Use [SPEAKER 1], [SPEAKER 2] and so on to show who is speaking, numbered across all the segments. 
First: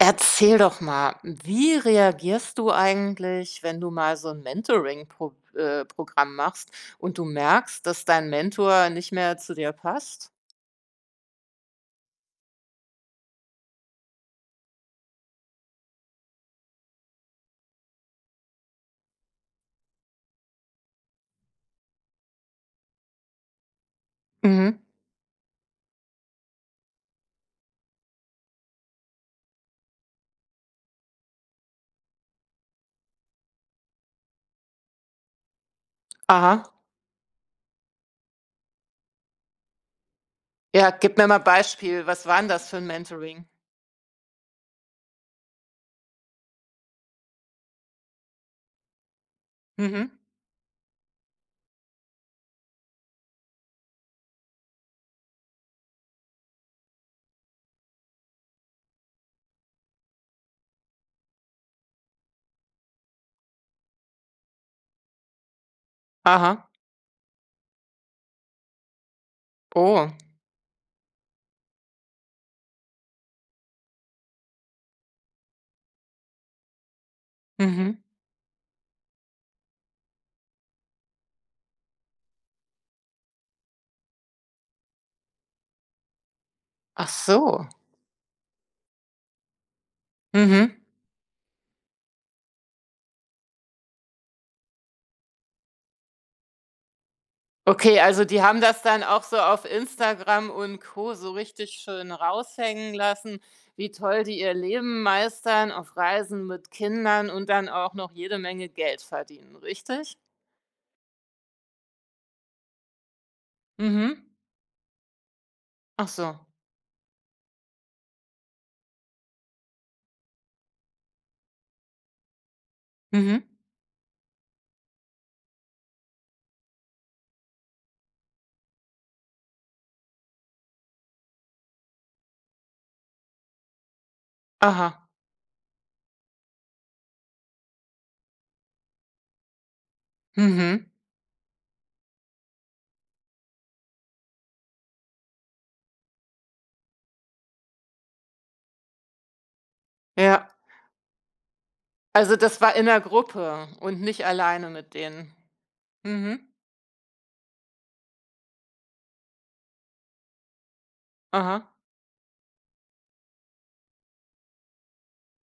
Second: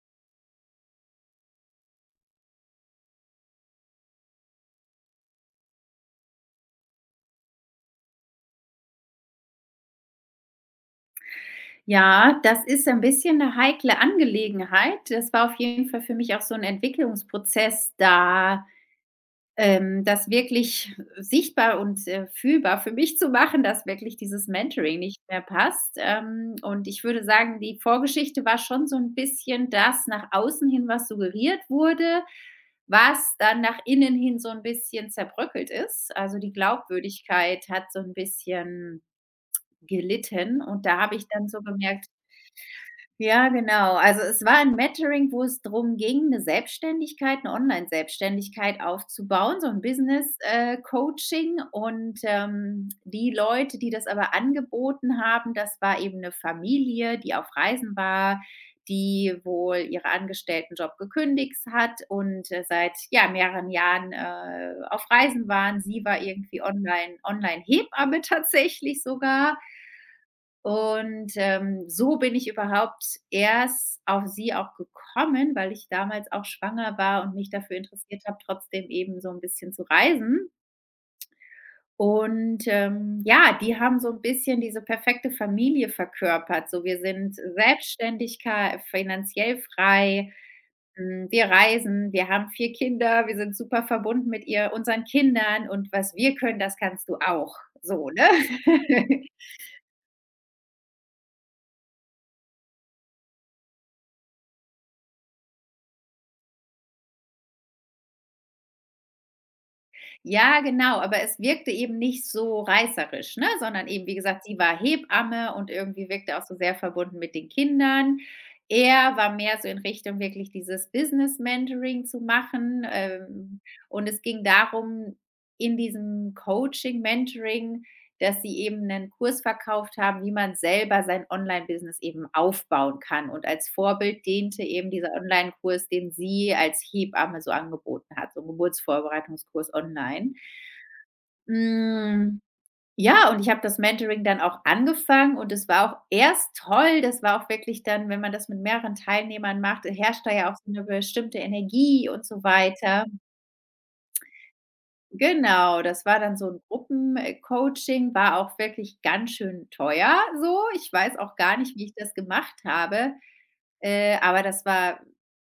[SPEAKER 1] Erzähl doch mal, wie reagierst du eigentlich, wenn du mal so ein mentoring Programm machst und du merkst, dass dein Mentor nicht mehr zu dir passt?
[SPEAKER 2] Ja, das ist ein bisschen eine heikle Angelegenheit. Das war auf jeden Fall für mich auch so ein Entwicklungsprozess, da, das wirklich sichtbar und, fühlbar für mich zu machen, dass wirklich dieses
[SPEAKER 1] Mhm.
[SPEAKER 2] Mentoring nicht mehr passt. Und ich würde sagen, die Vorgeschichte war schon so ein bisschen, dass nach außen hin was suggeriert wurde, was dann nach innen hin so ein bisschen zerbröckelt ist. Also, die
[SPEAKER 1] Aha.
[SPEAKER 2] Glaubwürdigkeit hat so ein bisschen gelitten und
[SPEAKER 1] Ja,
[SPEAKER 2] da habe
[SPEAKER 1] gib mir
[SPEAKER 2] ich
[SPEAKER 1] mal
[SPEAKER 2] dann so
[SPEAKER 1] Beispiel.
[SPEAKER 2] gemerkt,
[SPEAKER 1] Was war 'n das für 'n Mentoring?
[SPEAKER 2] ja, genau. Also, es war ein Mentoring, wo es drum ging, eine Selbstständigkeit, eine Online-Selbstständigkeit aufzubauen, so ein
[SPEAKER 1] Mhm.
[SPEAKER 2] Business, Coaching, und, die Leute, die das aber angeboten haben, das war eben eine Familie, die auf Reisen war, die wohl ihre Angestelltenjob gekündigt hat und, seit, ja, mehreren Jahren, auf Reisen waren. Sie war irgendwie
[SPEAKER 1] Aha.
[SPEAKER 2] online, Online-Hebamme tatsächlich sogar
[SPEAKER 1] Oh.
[SPEAKER 2] und, so bin ich überhaupt erst auf sie auch gekommen, weil ich damals auch schwanger war und mich dafür
[SPEAKER 1] Mhm.
[SPEAKER 2] interessiert habe, trotzdem eben so ein bisschen zu reisen. Und, ja, die haben so ein bisschen diese perfekte Familie verkörpert. So, wir
[SPEAKER 1] Ach
[SPEAKER 2] sind
[SPEAKER 1] so.
[SPEAKER 2] Selbstständigkei, finanziell frei,
[SPEAKER 1] Mhm.
[SPEAKER 2] hm, wir reisen, wir haben 4 Kinder, wir sind super verbunden mit ihr, unseren Kindern, und was wir können, das kannst du auch,
[SPEAKER 1] Okay,
[SPEAKER 2] so,
[SPEAKER 1] also
[SPEAKER 2] ne?
[SPEAKER 1] die haben das dann auch so auf Instagram und Co. so richtig schön raushängen lassen, wie toll die ihr Leben meistern auf Reisen mit Kindern und dann auch noch jede Menge Geld verdienen, richtig?
[SPEAKER 2] Ja, genau, aber es wirkte eben nicht so reißerisch, ne, sondern eben, wie
[SPEAKER 1] Mhm.
[SPEAKER 2] gesagt, sie war Hebamme und
[SPEAKER 1] Ach
[SPEAKER 2] irgendwie wirkte auch
[SPEAKER 1] so.
[SPEAKER 2] so sehr verbunden mit den Kindern. Er war mehr so in Richtung wirklich dieses Business-Mentoring zu machen,
[SPEAKER 1] Mhm.
[SPEAKER 2] und es ging darum, in diesem Coaching, Mentoring, dass sie eben einen Kurs verkauft haben, wie man selber sein Online-Business eben aufbauen kann. Und als Vorbild diente eben
[SPEAKER 1] Aha.
[SPEAKER 2] dieser Online-Kurs, den sie als Hebamme so angeboten hat, so 'n Geburtsvorbereitungskurs online.
[SPEAKER 1] Mhm.
[SPEAKER 2] Hm, ja, und ich habe das Mentoring dann auch angefangen und es war auch erst toll. Das war auch wirklich dann, wenn man das mit mehreren Teilnehmern macht, herrscht da
[SPEAKER 1] Ja.
[SPEAKER 2] ja auch so 'ne bestimmte Energie und
[SPEAKER 1] Also
[SPEAKER 2] so
[SPEAKER 1] das war in der
[SPEAKER 2] weiter.
[SPEAKER 1] Gruppe und nicht alleine mit denen.
[SPEAKER 2] Genau, das war dann
[SPEAKER 1] Mhm.
[SPEAKER 2] so 'n Gruppencoaching, war auch wirklich ganz schön teuer so. Ich weiß auch gar
[SPEAKER 1] Aha.
[SPEAKER 2] nicht, wie ich das gemacht habe, aber das war,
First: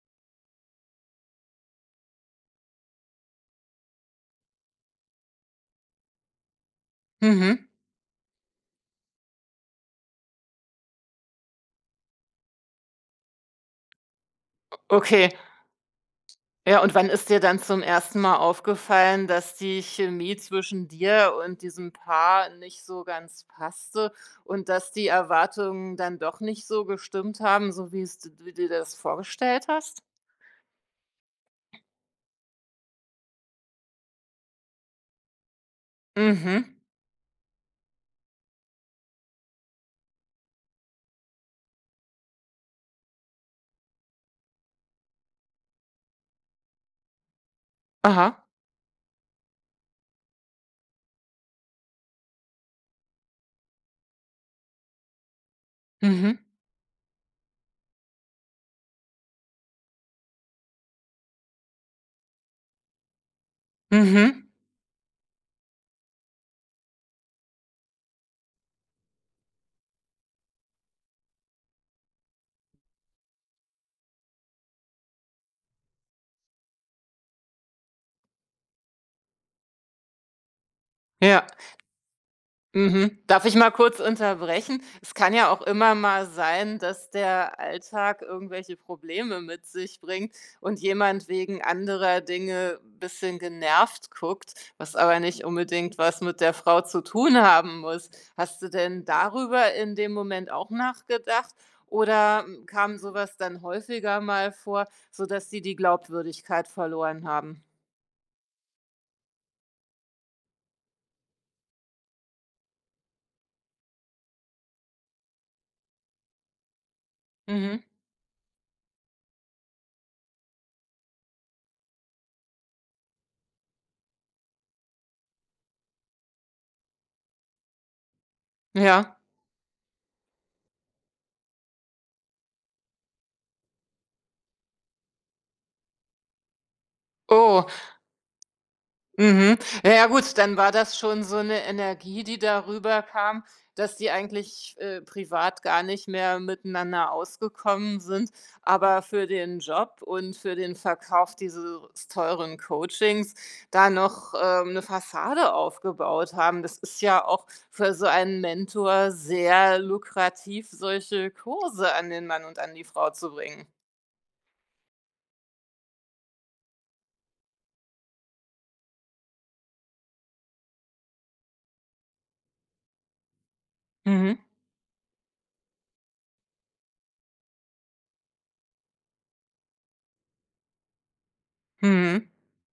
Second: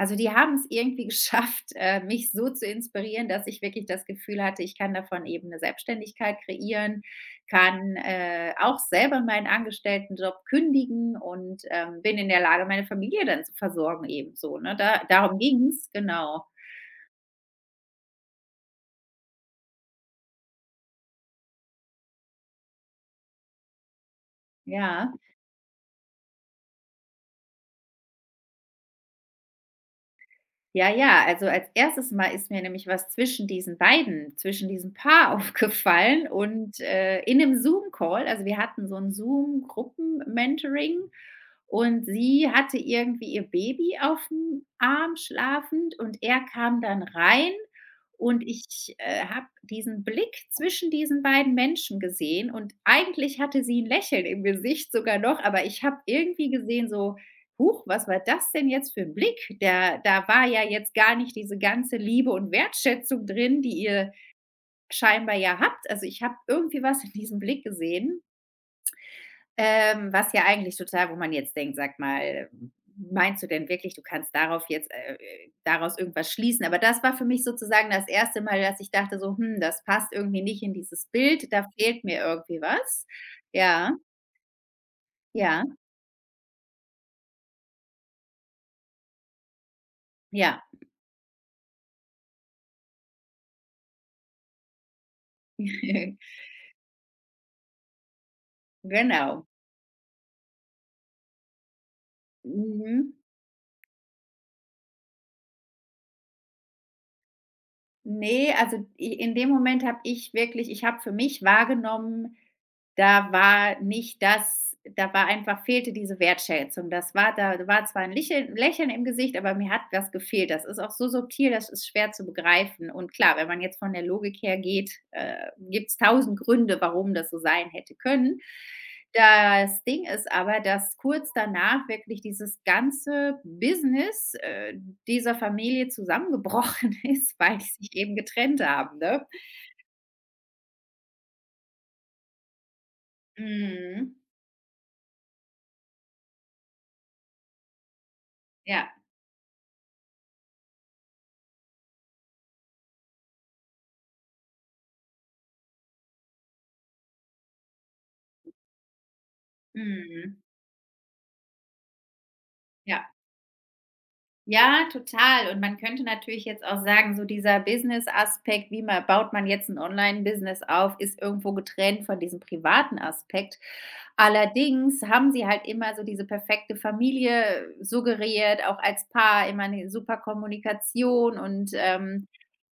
[SPEAKER 2] also, die haben's irgendwie geschafft, mich so zu inspirieren, dass ich wirklich das Gefühl hatte, ich kann davon eben 'ne Selbstständigkeit kreieren,
[SPEAKER 1] Mhm.
[SPEAKER 2] kann, auch selber meinen Angestelltenjob kündigen und, bin in der Lage, meine Familie dann zu versorgen ebenso, ne? Da
[SPEAKER 1] Okay.
[SPEAKER 2] darum ging's, genau.
[SPEAKER 1] Ja, und wann ist dir dann zum ersten Mal aufgefallen, dass die Chemie zwischen dir und diesem Paar nicht so ganz passte und dass die
[SPEAKER 2] Ja.
[SPEAKER 1] Erwartungen dann doch nicht so gestimmt haben, so wie es d du dir das vorgestellt hast?
[SPEAKER 2] Ja, ja, also als erstes Mal ist mir nämlich was zwischen diesen beiden zwischen diesem Paar aufgefallen
[SPEAKER 1] Mhm.
[SPEAKER 2] und, in 'nem Zoom-Call. Also, wir hatten so ein Zoom-Gruppen-Mentoring und sie hatte irgendwie ihr Baby auf dem Arm schlafend und er kam dann rein
[SPEAKER 1] Aha.
[SPEAKER 2] und ich, habe diesen Blick zwischen diesen beiden Menschen gesehen und eigentlich hatte sie ein Lächeln im Gesicht sogar noch, aber ich habe
[SPEAKER 1] Mhm.
[SPEAKER 2] irgendwie gesehen so: „Huch, was war das denn jetzt für ein Blick?“ Der da war ja jetzt gar nicht diese ganze Liebe und Wertschätzung drin, die ihr
[SPEAKER 1] Mhm.
[SPEAKER 2] scheinbar ja habt. Also, ich habe irgendwie was in diesem Blick gesehen, was ja eigentlich total, wo man jetzt denkt: „Sag mal, meinst du denn wirklich, du kannst darauf jetzt, daraus irgendwas schließen?“ Aber das war für mich sozusagen das erste Mal, dass ich dachte so: „Hm, das passt irgendwie nicht in dieses
[SPEAKER 1] Ja.
[SPEAKER 2] Bild, da fehlt mir irgendwie was.“
[SPEAKER 1] Mhm. Darf ich mal
[SPEAKER 2] Ja,
[SPEAKER 1] kurz unterbrechen? Es kann ja auch
[SPEAKER 2] ja,
[SPEAKER 1] immer mal sein, dass der Alltag irgendwelche Probleme mit sich bringt
[SPEAKER 2] ja.
[SPEAKER 1] und jemand wegen anderer Dinge ein bisschen genervt guckt, was aber nicht unbedingt was mit der Frau zu tun haben muss. Hast du denn
[SPEAKER 2] Genau.
[SPEAKER 1] darüber in dem Moment auch nachgedacht oder kam
[SPEAKER 2] Mhm.
[SPEAKER 1] sowas dann häufiger mal vor, sodass sie die Glaubwürdigkeit verloren haben?
[SPEAKER 2] Ne, also i in dem Moment habe ich wirklich, ich habe für mich wahrgenommen, da war nicht das, da war einfach, fehlte diese Wertschätzung. Das war, da
[SPEAKER 1] Mhm.
[SPEAKER 2] war zwar ein Licheln Lächeln im Gesicht, aber mir hat was gefehlt. Das ist auch so subtil, das ist schwer zu begreifen. Und klar, wenn man jetzt von der Logik her geht, gibt es tausend Gründe, warum das so sein hätte können.
[SPEAKER 1] Ja.
[SPEAKER 2] Das Ding ist aber, dass kurz danach wirklich dieses ganze Business, dieser Familie zusammengebrochen ist, weil die
[SPEAKER 1] Oh.
[SPEAKER 2] sich eben getrennt haben, ne?
[SPEAKER 1] Mhm. Ja, ja gut, dann war das schon so eine Energie, die darüber kam, dass die
[SPEAKER 2] Mhm.
[SPEAKER 1] eigentlich, privat gar nicht mehr miteinander ausgekommen sind.
[SPEAKER 2] Ja.
[SPEAKER 1] Aber für den Job und für den Verkauf dieses teuren Coachings da noch, 'ne Fassade aufgebaut haben. Das ist ja auch für so einen Mentor sehr
[SPEAKER 2] Mhm.
[SPEAKER 1] lukrativ, solche Kurse an den Mann und an die Frau
[SPEAKER 2] Ja.
[SPEAKER 1] zu bringen.
[SPEAKER 2] Ja, total. Und man könnte natürlich jetzt auch sagen, so dieser Business-Aspekt, wie man, baut man jetzt ein Online-Business auf, ist irgendwo getrennt von diesem privaten Aspekt.
[SPEAKER 1] Mhm.
[SPEAKER 2] Allerdings haben sie halt immer so diese perfekte Familie suggeriert, auch als Paar, immer eine super Kommunikation und,
[SPEAKER 1] Mhm.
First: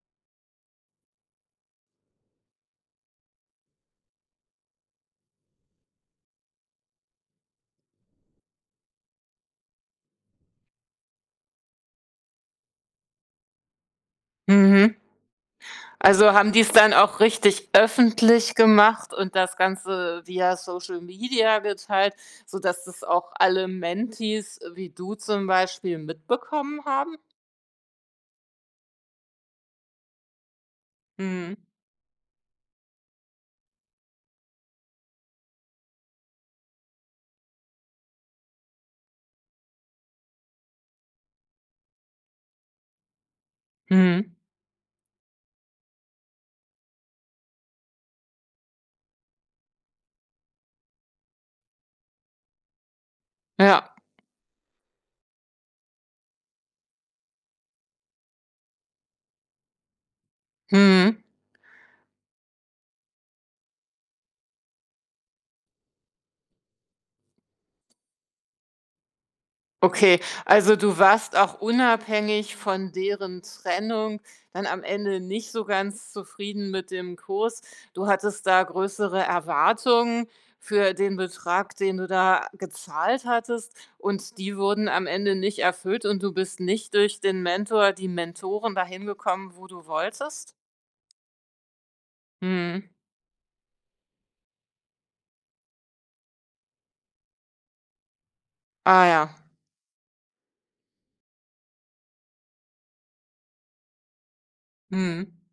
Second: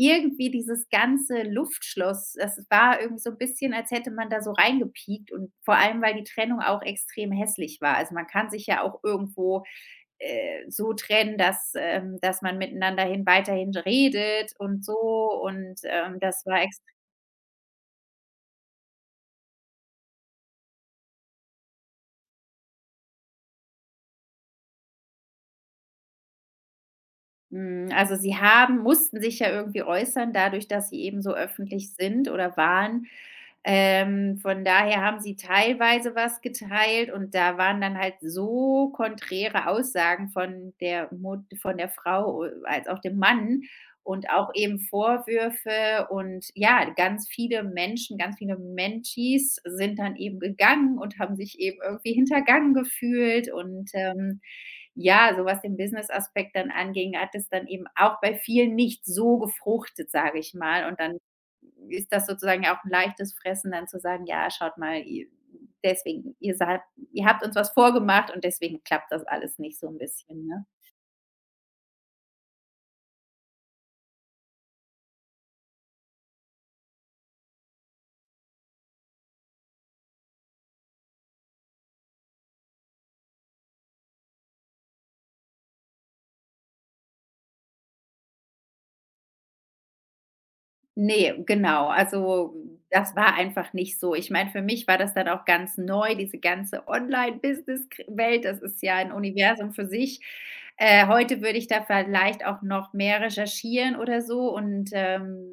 [SPEAKER 2] irgendwie dieses ganze Luftschloss, das war irgendwie so ein bisschen, als hätte man da so reingepiekt, und vor allem, weil die Trennung auch extrem hässlich war. Also, man kann sich ja auch irgendwo, so trennen, dass, dass man miteinander hin, weiterhin redet und so
[SPEAKER 1] Mhm.
[SPEAKER 2] und,
[SPEAKER 1] Also,
[SPEAKER 2] das
[SPEAKER 1] haben die
[SPEAKER 2] war
[SPEAKER 1] es
[SPEAKER 2] ex,
[SPEAKER 1] dann auch richtig öffentlich gemacht und das Ganze via Social Media geteilt, sodass das auch alle Mentees wie du zum Beispiel mitbekommen haben?
[SPEAKER 2] mhm, also sie haben, mussten sich ja irgendwie äußern, dadurch, dass sie eben so
[SPEAKER 1] Mhm.
[SPEAKER 2] öffentlich sind oder waren. Von daher haben sie teilweise was geteilt und da waren dann halt so konträre Aussagen von der Mut von der Frau, als auch dem Mann, und
[SPEAKER 1] Mhm.
[SPEAKER 2] auch eben Vorwürfe und ja, ganz viele Menschen, ganz viele Menschies sind dann eben gegangen und haben sich eben irgendwie hintergangen gefühlt und,
[SPEAKER 1] Ja.
[SPEAKER 2] ja, so was den Business-Aspekt dann anging, hat es dann eben auch bei vielen nicht so gefruchtet, sage ich mal. Und dann
[SPEAKER 1] Mhm.
[SPEAKER 2] ist das sozusagen auch ein leichtes Fressen, dann zu sagen: „Ja, schaut mal, i deswegen ihr seid, ihr habt uns was vorgemacht und deswegen klappt das alles nicht“, so ein
[SPEAKER 1] Okay,
[SPEAKER 2] bisschen, ne?
[SPEAKER 1] also du warst auch unabhängig von deren Trennung dann am Ende nicht so ganz zufrieden mit dem Kurs. Du hattest da größere Erwartungen für den Betrag, den du da gezahlt hattest, und die wurden am Ende nicht erfüllt und du bist nicht durch den Mentor, die Mentoren dahin gekommen, wo du wolltest?
[SPEAKER 2] Ne, genau. Also,
[SPEAKER 1] Mhm.
[SPEAKER 2] das war einfach nicht so. Ich meine, für mich war das dann auch ganz neu, diese ganze online business welt das ist ja
[SPEAKER 1] Ah
[SPEAKER 2] ein
[SPEAKER 1] ja.
[SPEAKER 2] Universum für sich. Heute würde ich da vielleicht auch noch mehr recherchieren oder so und,
[SPEAKER 1] Mhm.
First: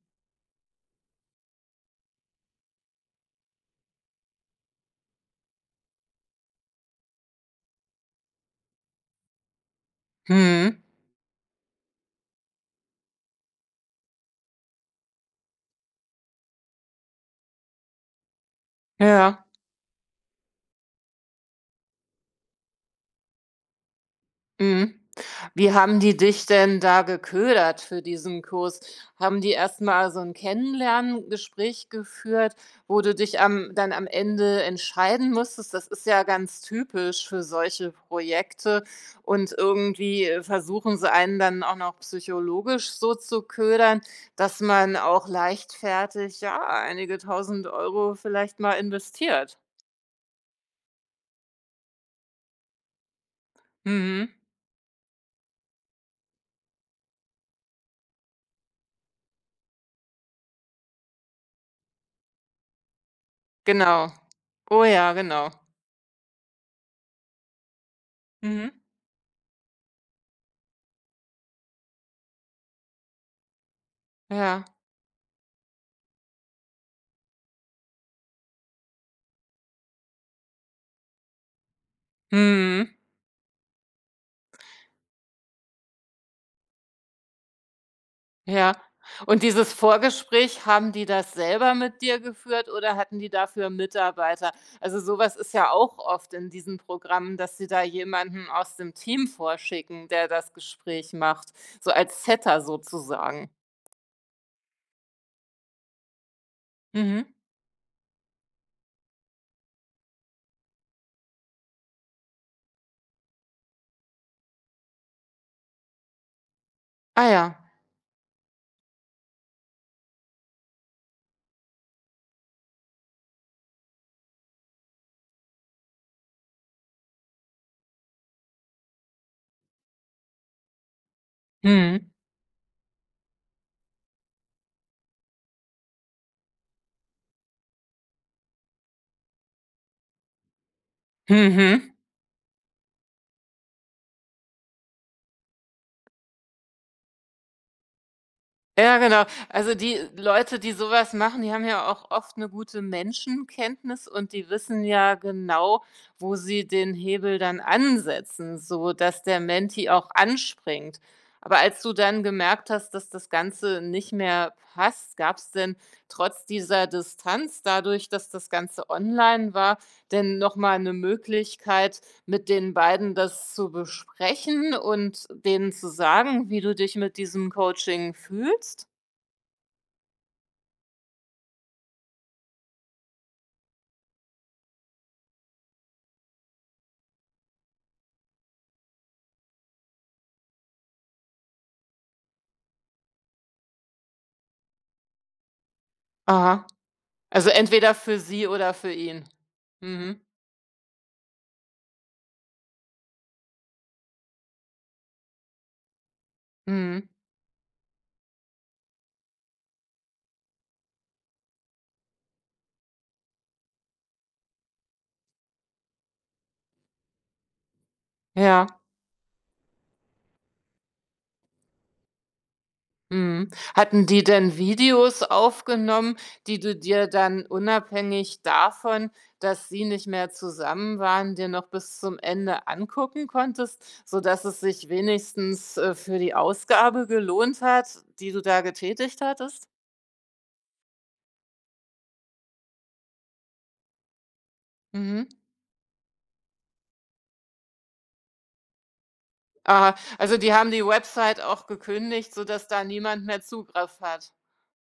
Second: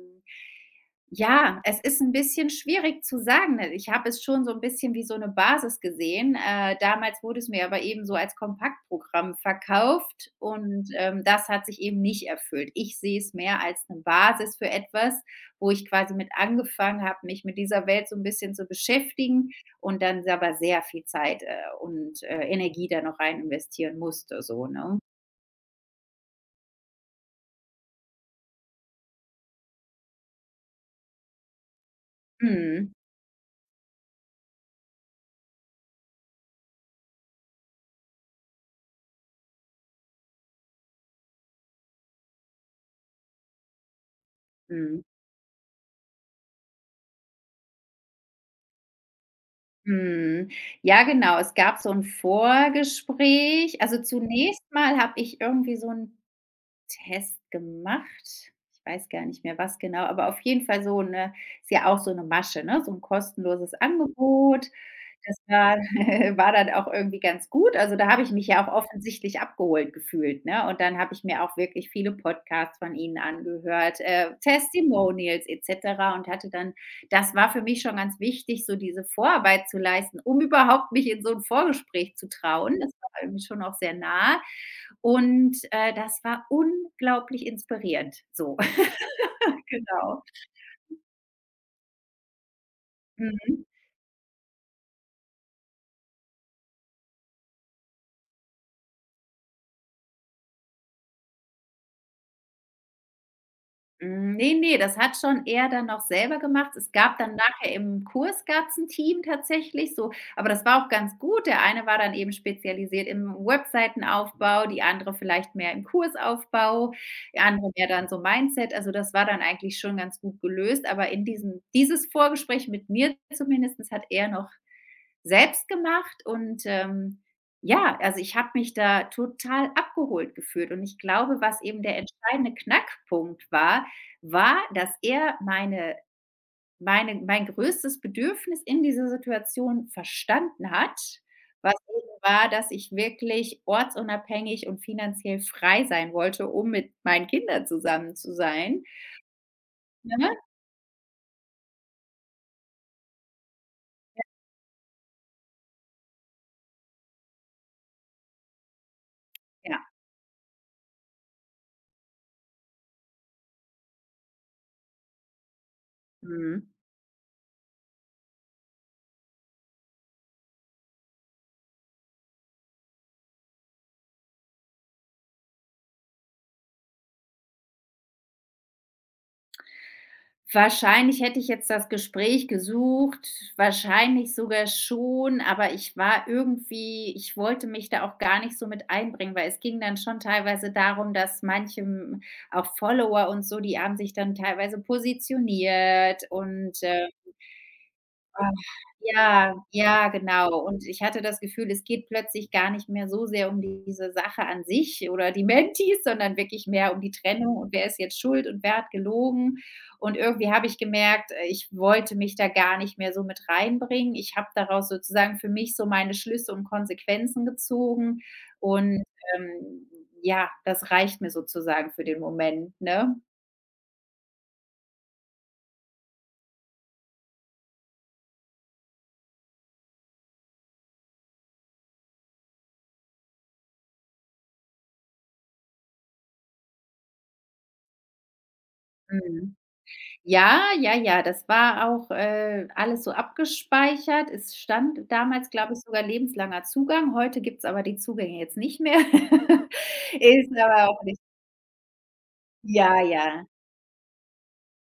[SPEAKER 2] ja, es ist ein bisschen schwierig zu sagen. Ne, ich habe es schon so ein bisschen wie so eine Basis gesehen. Damals wurde es mir aber eben so als Kompaktprogramm verkauft
[SPEAKER 1] Mhm.
[SPEAKER 2] und, das hat sich eben nicht erfüllt. Ich sehe es mehr als eine Basis für etwas, wo ich quasi mit angefangen habe, mich mit dieser Welt so ein bisschen zu
[SPEAKER 1] Ja.
[SPEAKER 2] beschäftigen und dann aber sehr viel Zeit, und, Energie da noch rein investieren musste, so,
[SPEAKER 1] Mhm.
[SPEAKER 2] ne?
[SPEAKER 1] Wie haben die dich denn da geködert für diesen Kurs? Haben die erst mal so ein Kennenlerngespräch geführt,
[SPEAKER 2] Mhm.
[SPEAKER 1] wo du dich am dann am Ende entscheiden musstest? Das ist ja ganz typisch für solche Projekte und irgendwie, versuchen sie einen dann auch noch psychologisch so zu ködern, dass man
[SPEAKER 2] Mhm.
[SPEAKER 1] auch leichtfertig, ja, einige Tausend Euro vielleicht mal investiert.
[SPEAKER 2] Mhm. Ja, genau. Es gab so ein Vorgespräch. Also,
[SPEAKER 1] Mhm,
[SPEAKER 2] zunächst mal habe ich irgendwie so einen Test gemacht. Ich weiß gar nicht mehr, was genau, aber auf jeden Fall so eine, ist ja auch so eine Masche, ne? So ein kostenloses
[SPEAKER 1] genau.
[SPEAKER 2] Angebot.
[SPEAKER 1] Oh ja,
[SPEAKER 2] Das
[SPEAKER 1] genau.
[SPEAKER 2] war war dann auch irgendwie ganz gut. Also, da habe ich mich ja
[SPEAKER 1] Mhm,
[SPEAKER 2] auch offensichtlich abgeholt gefühlt, ne? Und dann habe ich mir auch wirklich viele Podcasts von ihnen angehört,
[SPEAKER 1] ja.
[SPEAKER 2] Testimonials et cetera und hatte dann, das war für mich schon ganz wichtig, so diese Vorarbeit zu leisten, um überhaupt mich in so ein Vorgespräch zu trauen.
[SPEAKER 1] Mhm,
[SPEAKER 2] Das war irgendwie schon auch sehr nah und, das war unglaublich inspirierend, so,
[SPEAKER 1] ja. Und dieses
[SPEAKER 2] genau.
[SPEAKER 1] Vorgespräch, haben die das selber mit dir geführt oder hatten die
[SPEAKER 2] Mhm.
[SPEAKER 1] dafür Mitarbeiter? Also, sowas ist ja auch oft in diesen Programmen, dass sie da jemanden aus dem Team vorschicken, der das Gespräch macht, so als Setter sozusagen.
[SPEAKER 2] Hm, ne, das hat schon er dann noch selber gemacht. Es gab
[SPEAKER 1] Mhm.
[SPEAKER 2] dann nachher im Kurs, gab's 'n Team tatsächlich so, aber das war auch ganz gut. Der eine war dann eben spezialisiert im Webseitenaufbau, die andere vielleicht mehr im Kursaufbau,
[SPEAKER 1] Ah
[SPEAKER 2] die
[SPEAKER 1] ja.
[SPEAKER 2] andere mehr dann so Mindset. Also, das war dann eigentlich schon ganz gut gelöst, aber in diesem dieses Vorgespräch mit mir zumindestens hat er noch selbst gemacht und, ja, also, ich habe mich da total abgeholt gefühlt und ich glaube, was eben der
[SPEAKER 1] Mhm.
[SPEAKER 2] entscheidende Knackpunkt war, war, dass er mein größtes Bedürfnis in dieser Situation verstanden hat, was
[SPEAKER 1] Mhm.
[SPEAKER 2] eben war, dass ich wirklich ortsunabhängig und finanziell frei sein wollte, um mit meinen Kindern zusammen zu sein,
[SPEAKER 1] Ja, genau. Also die
[SPEAKER 2] ne?
[SPEAKER 1] Leute, die sowas machen, die haben ja auch oft eine gute Menschenkenntnis und die wissen ja genau, wo sie den Hebel dann ansetzen, so dass der
[SPEAKER 2] Ja,
[SPEAKER 1] Menti auch anspringt. Aber als du dann gemerkt hast, dass das Ganze nicht mehr passt, gab es denn trotz
[SPEAKER 2] mhm.
[SPEAKER 1] dieser Distanz, dadurch, dass das Ganze online war, denn nochmal eine Möglichkeit, mit den beiden das zu besprechen und denen zu sagen, wie du dich mit diesem Coaching fühlst?
[SPEAKER 2] Wahrscheinlich hätte ich jetzt das Gespräch gesucht, wahrscheinlich sogar schon, aber ich war irgendwie, ich wollte mich da auch gar nicht so mit einbringen, weil es ging dann schon teilweise darum, dass manche, hm, auch Follower und so, die haben sich dann teilweise positioniert
[SPEAKER 1] Aha.
[SPEAKER 2] und, äh.
[SPEAKER 1] Also entweder für sie
[SPEAKER 2] Ach,
[SPEAKER 1] oder für ihn.
[SPEAKER 2] ja, ja,
[SPEAKER 1] Mhm.
[SPEAKER 2] genau. Und ich hatte das Gefühl, es geht plötzlich gar nicht mehr so sehr um diese Sache an sich oder die Mentis, sondern wirklich mehr um
[SPEAKER 1] Mhm.
[SPEAKER 2] die Trennung und wer ist jetzt schuld und wer hat gelogen. Und irgendwie habe ich gemerkt, ich wollte mich da gar nicht mehr so mit reinbringen. Ich habe daraus sozusagen für mich so meine Schlüsse und Konsequenzen gezogen
[SPEAKER 1] Ja.
[SPEAKER 2] und, ähm, ja, das reicht mir sozusagen für den Moment, ne?
[SPEAKER 1] Mhm. Hatten die denn Videos aufgenommen, die du dir dann unabhängig davon, dass sie nicht mehr zusammen waren, dir noch bis zum Ende angucken konntest, sodass es sich wenigstens, für die Ausgabe gelohnt hat, die du da getätigt
[SPEAKER 2] Mhm.
[SPEAKER 1] hattest?
[SPEAKER 2] Ja, ja, ja, das war auch, alles so abgespeichert. Es stand
[SPEAKER 1] Mhm.
[SPEAKER 2] damals, glaube ich, sogar lebenslanger Zugang. Heute gibt's aber die Zugänge jetzt nicht mehr.
[SPEAKER 1] Aha, also
[SPEAKER 2] Ist
[SPEAKER 1] die haben die
[SPEAKER 2] aber auch nicht,
[SPEAKER 1] Website auch gekündigt, sodass da
[SPEAKER 2] ja,
[SPEAKER 1] niemand mehr
[SPEAKER 2] ja.
[SPEAKER 1] Zugriff hat.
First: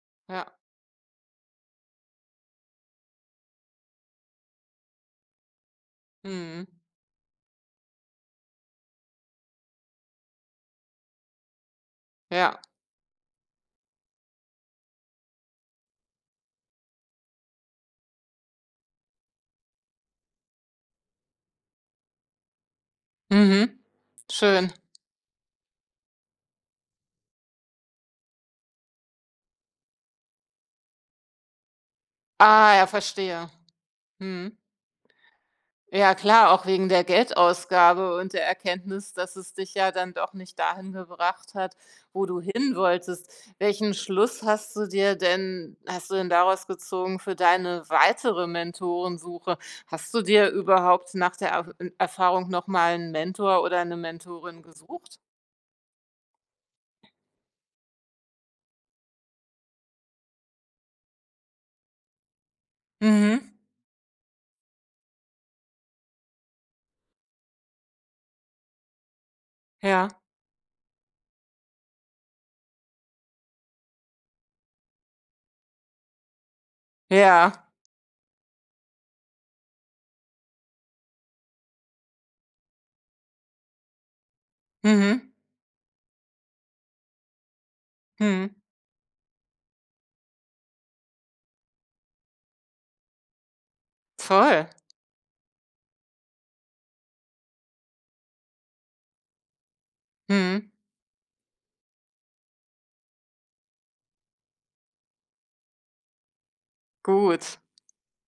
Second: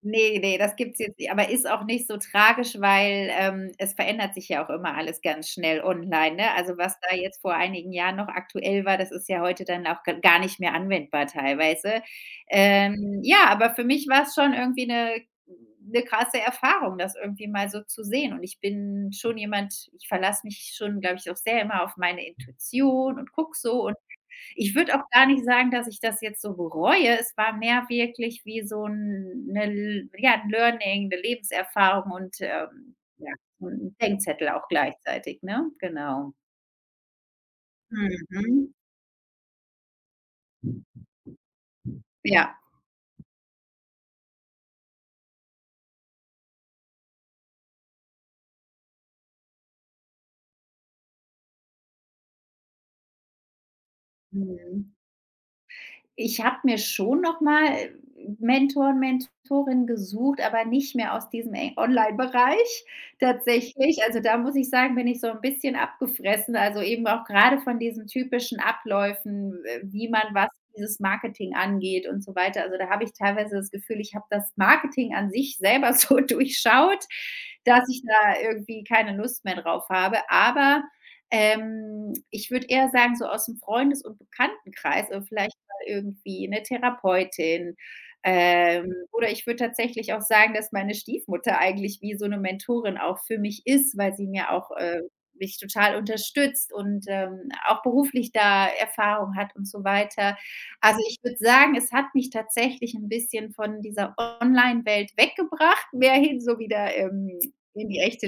[SPEAKER 2] Ne,
[SPEAKER 1] Ja,
[SPEAKER 2] ne, das gibt's jetzt nicht, aber ist auch nicht so tragisch, weil, es verändert sich ja auch immer alles ganz schnell online, ne?
[SPEAKER 1] mhm.
[SPEAKER 2] Also, was da jetzt vor einigen Jahren noch aktuell war, das ist ja heute dann auch g gar nicht mehr anwendbar teilweise.
[SPEAKER 1] Ja,
[SPEAKER 2] Ja, aber für mich war's schon irgendwie 'ne 'ne krasse Erfahrung, das irgendwie mal so zu sehen und ich bin schon jemand, ich verlasse mich schon, glaube ich, auch sehr immer auf meine Intuition und gucke
[SPEAKER 1] mhm.
[SPEAKER 2] so und
[SPEAKER 1] Schön.
[SPEAKER 2] ich würde auch gar nicht sagen, dass ich das jetzt so bereue. Es war mehr wirklich wie so 'n 'ne, ja, 'n Learning, 'ne Lebenserfahrung und,
[SPEAKER 1] Ah, ja,
[SPEAKER 2] ja,
[SPEAKER 1] verstehe.
[SPEAKER 2] so 'n Denkzettel
[SPEAKER 1] Mhm.
[SPEAKER 2] auch gleichzeitig, ne?
[SPEAKER 1] Ja
[SPEAKER 2] Genau.
[SPEAKER 1] klar, auch wegen der Geldausgabe und der
[SPEAKER 2] Mhm.
[SPEAKER 1] Erkenntnis, dass es dich ja dann doch nicht dahin gebracht hat, wo du
[SPEAKER 2] Ja.
[SPEAKER 1] hin wolltest. Welchen Schluss hast du denn daraus gezogen für deine weitere Mentorensuche? Hast du dir überhaupt nach der Erfahrung noch mal 'n Mentor oder eine Mentorin
[SPEAKER 2] Mhm.
[SPEAKER 1] gesucht?
[SPEAKER 2] Ich habe mir schon noch mal, Mentor, Mentorin gesucht, aber nicht mehr aus diesem e Online-Bereich
[SPEAKER 1] Mhm.
[SPEAKER 2] tatsächlich. Also, da muss ich sagen, bin ich so ein bisschen abgefressen, also eben auch gerade von diesen typischen Abläufen,
[SPEAKER 1] Ja,
[SPEAKER 2] wie man was, dieses Marketing angeht und so weiter. Also, da habe ich teilweise das Gefühl, ich habe das Marketing an sich selber so durchschaut,
[SPEAKER 1] ja.
[SPEAKER 2] dass ich da irgendwie keine Lust mehr drauf habe. Aber, ich würde eher sagen, so aus dem Freundes- und Bekanntenkreis oder
[SPEAKER 1] Mhm.
[SPEAKER 2] vielleicht irgendwie eine Therapeutin.
[SPEAKER 1] Mhm.
[SPEAKER 2] Oder ich würde tatsächlich auch sagen, dass meine Stiefmutter eigentlich wie so 'ne Mentorin auch für mich ist, weil sie mir
[SPEAKER 1] Toll.
[SPEAKER 2] auch, mich total unterstützt und, auch beruflich da Erfahrung hat und so weiter.
[SPEAKER 1] Mhm.
[SPEAKER 2] Also, ich würde sagen, es hat mich tatsächlich 'n bisschen von dieser Online-Welt weggebracht, mehr hin so wieder,
[SPEAKER 1] Gut.
[SPEAKER 2] in die echte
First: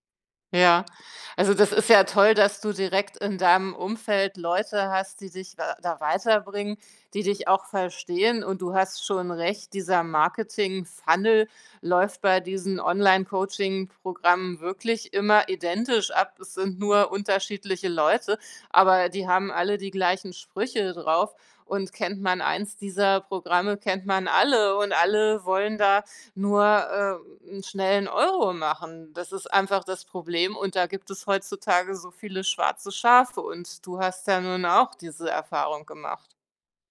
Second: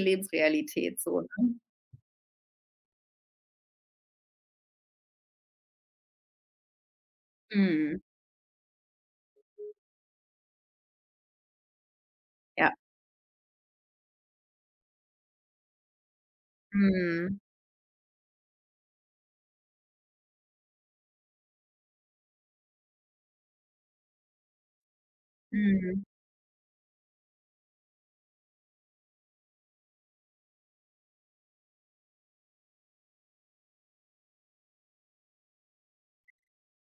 [SPEAKER 1] Ja.
[SPEAKER 2] Lebensrealität so, ne?
[SPEAKER 1] Also, das ist ja toll, dass du direkt in deinem Umfeld Leute hast, die dich wa da weiterbringen, die dich auch
[SPEAKER 2] Mhm.
[SPEAKER 1] verstehen. Und du hast schon recht, dieser Marketing-Funnel läuft bei
[SPEAKER 2] Ja.
[SPEAKER 1] diesen Online-Coaching-Programmen wirklich immer identisch ab. Es sind nur
[SPEAKER 2] Mhm.
[SPEAKER 1] unterschiedliche Leute, aber die haben alle die gleichen Sprüche drauf. Und kennt man eins dieser Programme, kennt man alle und alle wollen
[SPEAKER 2] Mhm.
[SPEAKER 1] da nur, 'n schnellen Euro machen. Das ist einfach das Problem und da gibt es heutzutage so viele schwarze Schafe und du hast ja nun auch diese Erfahrung gemacht.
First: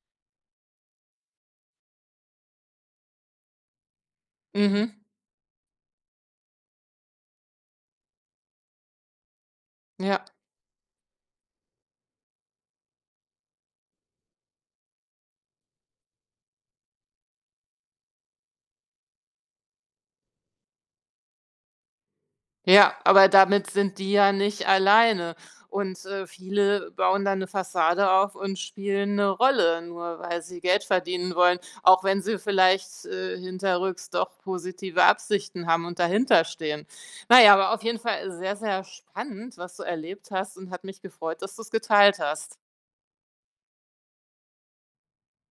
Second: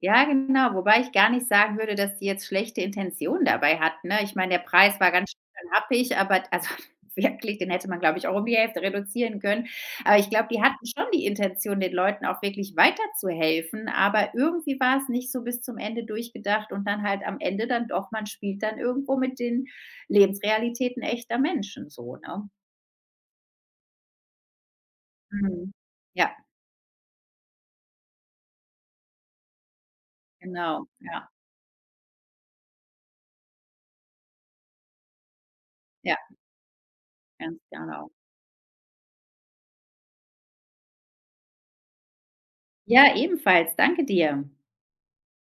[SPEAKER 2] Ja, genau, wobei ich gar nicht sagen würde, dass die jetzt schlechte Intention dabei hat, ne? Ich meine, der Preis
[SPEAKER 1] Mhm,
[SPEAKER 2] war ganz schön happig, aber also wirklich, den hätte man, glaube ich, auch um die Hälfte reduzieren können. Aber
[SPEAKER 1] ja.
[SPEAKER 2] ich glaube, die hatten schon die Intention, den Leuten auch wirklich weiterzuhelfen, aber irgendwie war es nicht so bis zum Ende durchgedacht und dann halt am Ende dann doch, man spielt dann irgendwo mit den Lebensrealitäten echter Menschen so, ne?
[SPEAKER 1] Ja, aber damit sind die ja nicht alleine.
[SPEAKER 2] Mhm.
[SPEAKER 1] Und,
[SPEAKER 2] Ja,
[SPEAKER 1] viele bauen dann eine Fassade auf und spielen eine Rolle, nur weil sie Geld
[SPEAKER 2] genau. Ja,
[SPEAKER 1] verdienen wollen, auch wenn sie vielleicht, hinterrücks doch positive Absichten haben und
[SPEAKER 2] ja,
[SPEAKER 1] dahinterstehen. Na ja,
[SPEAKER 2] ganz
[SPEAKER 1] aber auf jeden
[SPEAKER 2] genau.
[SPEAKER 1] Fall sehr, sehr spannend, was du erlebt hast und hat mich gefreut, dass du es geteilt hast.
[SPEAKER 2] Ja, ebenfalls. Danke dir.